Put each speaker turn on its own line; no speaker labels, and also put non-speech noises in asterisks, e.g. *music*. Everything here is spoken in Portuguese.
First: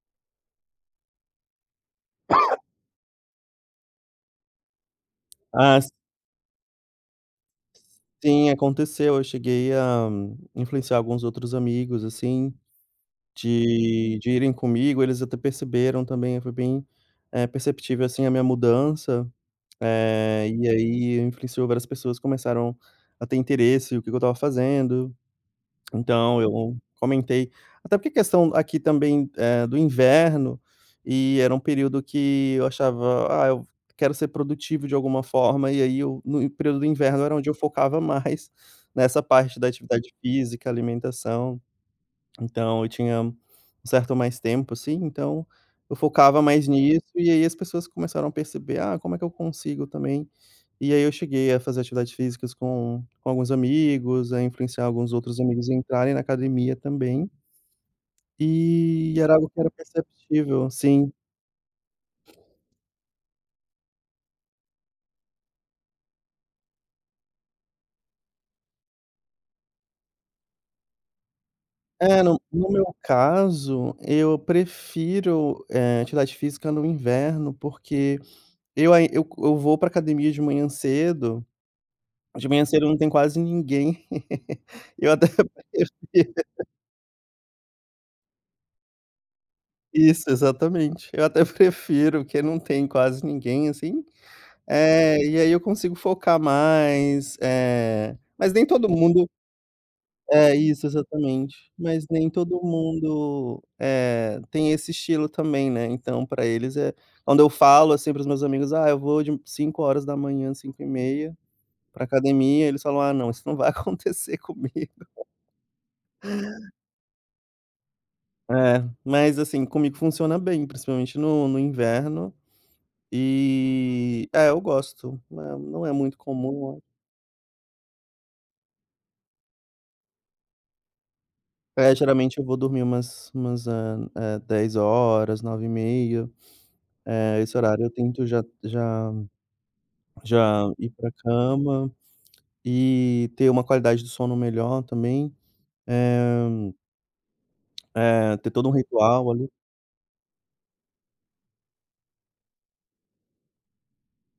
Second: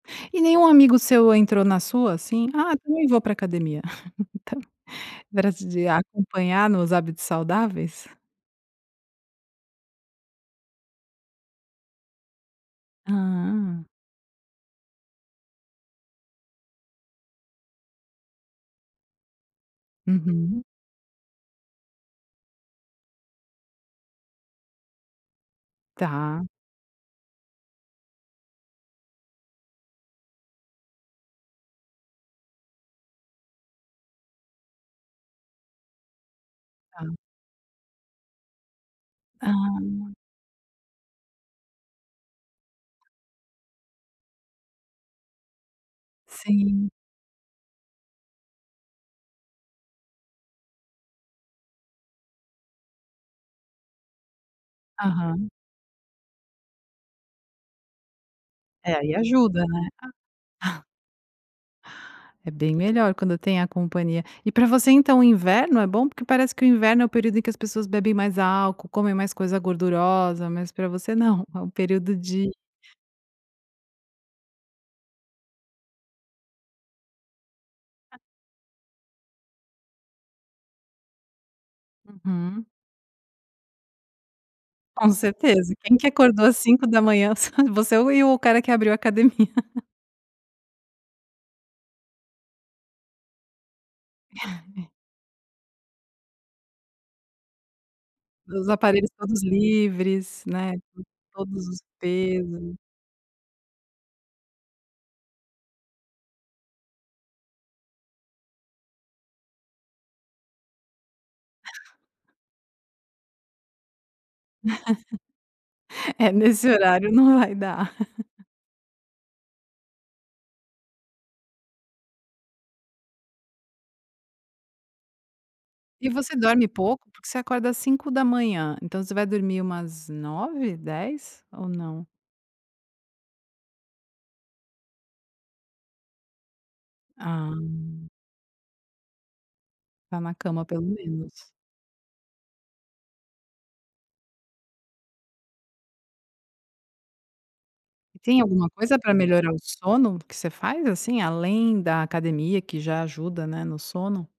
E nenhum amigo seu entrou na sua, assim:
*coughs*
"Ah, também vou pra academia", *laughs* pra te
A
de
si
acompanhar nos hábitos
S
saudáveis?
sim, aconteceu. Eu cheguei a influenciar alguns outros amigos, assim,
Hã.
de de irem comigo. Eles até perceberam também, foi bem, eh, perceptível, assim, a minha mudança. Eh,
Uhum.
e aí influenciou, várias pessoas começaram a ter interesse, o que que eu estava fazendo, então
Tá.
eu comentei até porque a questão aqui também, eh, do inverno e era um período que eu achava: "Ah, eu quero ser produtivo de alguma forma" e aí eu no período do
Tá.
inverno, era onde eu focava mais nessa parte da
Ah.
atividade física, alimentação, então eu tinha um certo mais tempo, assim, então eu focava mais
Sim.
nisso e aí as pessoas começaram a perceber" Ah, como é que eu consigo também?". E aí eu cheguei a fazer atividades físicas com com alguns amigos, a influenciar alguns outros
Aham.
amigos a entrarem na academia também.
É, aí
E era algo que
ajuda,
era
né. A
perceptível
*chuckles*
sim.
É bem melhor quando tem a companhia. E pra você então o inverno é bom, porque parece que o inverno é o período em que as pessoas bebem mais álcool, comem mais coisa gordurosa, mas pra você não, é o período
É, no
de
no meu caso eu prefiro, eh, atividade física no inverno, porque eu aí eu eu vou pra academia de manhã cedo, de manhã
Uhum.
cedo não tem quase ninguém. *laughs*
Com
Eu até
certeza, quem que
prefiro.
acordou às 5h? S você e o cara que abriu academia. *laughs*
Isso, exatamente. Eu até prefiro, que não tem quase ninguém, assim,
*chuckles*
eh, e aí eu consigo focar mais, eh, mas nem
Os
todo
aparelhos
mundo
todos livres,
é,
né,
isso, exatamente.
todos os
Mas nem todo
peso.
mundo, eh, tem esse estilo também, né. Então pra eles é quando eu falo, assim, para os meus amigos: "Ah, eu vou de 5h, 5h30 pra academia", eles falam: "Ah, não, isso não vai acontecer comigo".
*laughs* "É, nesse horário não vai dar". *chuckles*
É, mas, assim, comigo funciona bem, principalmente no no inverno e é, eu gosto, não é não é
E
muito
você dorme
comum.
pouco? Porque você acorda às 5h, então você vai dormir umas 21h, 22h, ou
É,
não?
geralmente eu vou dormir umas umas, eh eh, 22h, 21h30, eh, esse horário eu
Ah.
tento já já
Tá na cama
já
pelo
ir pra
menos.
cama e ter uma qualidade de sono melhor também, eh
E
eh,
tem
ter
alguma
todo um
coisa pra
ritual ali
melhorar o sono que você faz, assim, além da academia que já ajuda, né, no sono?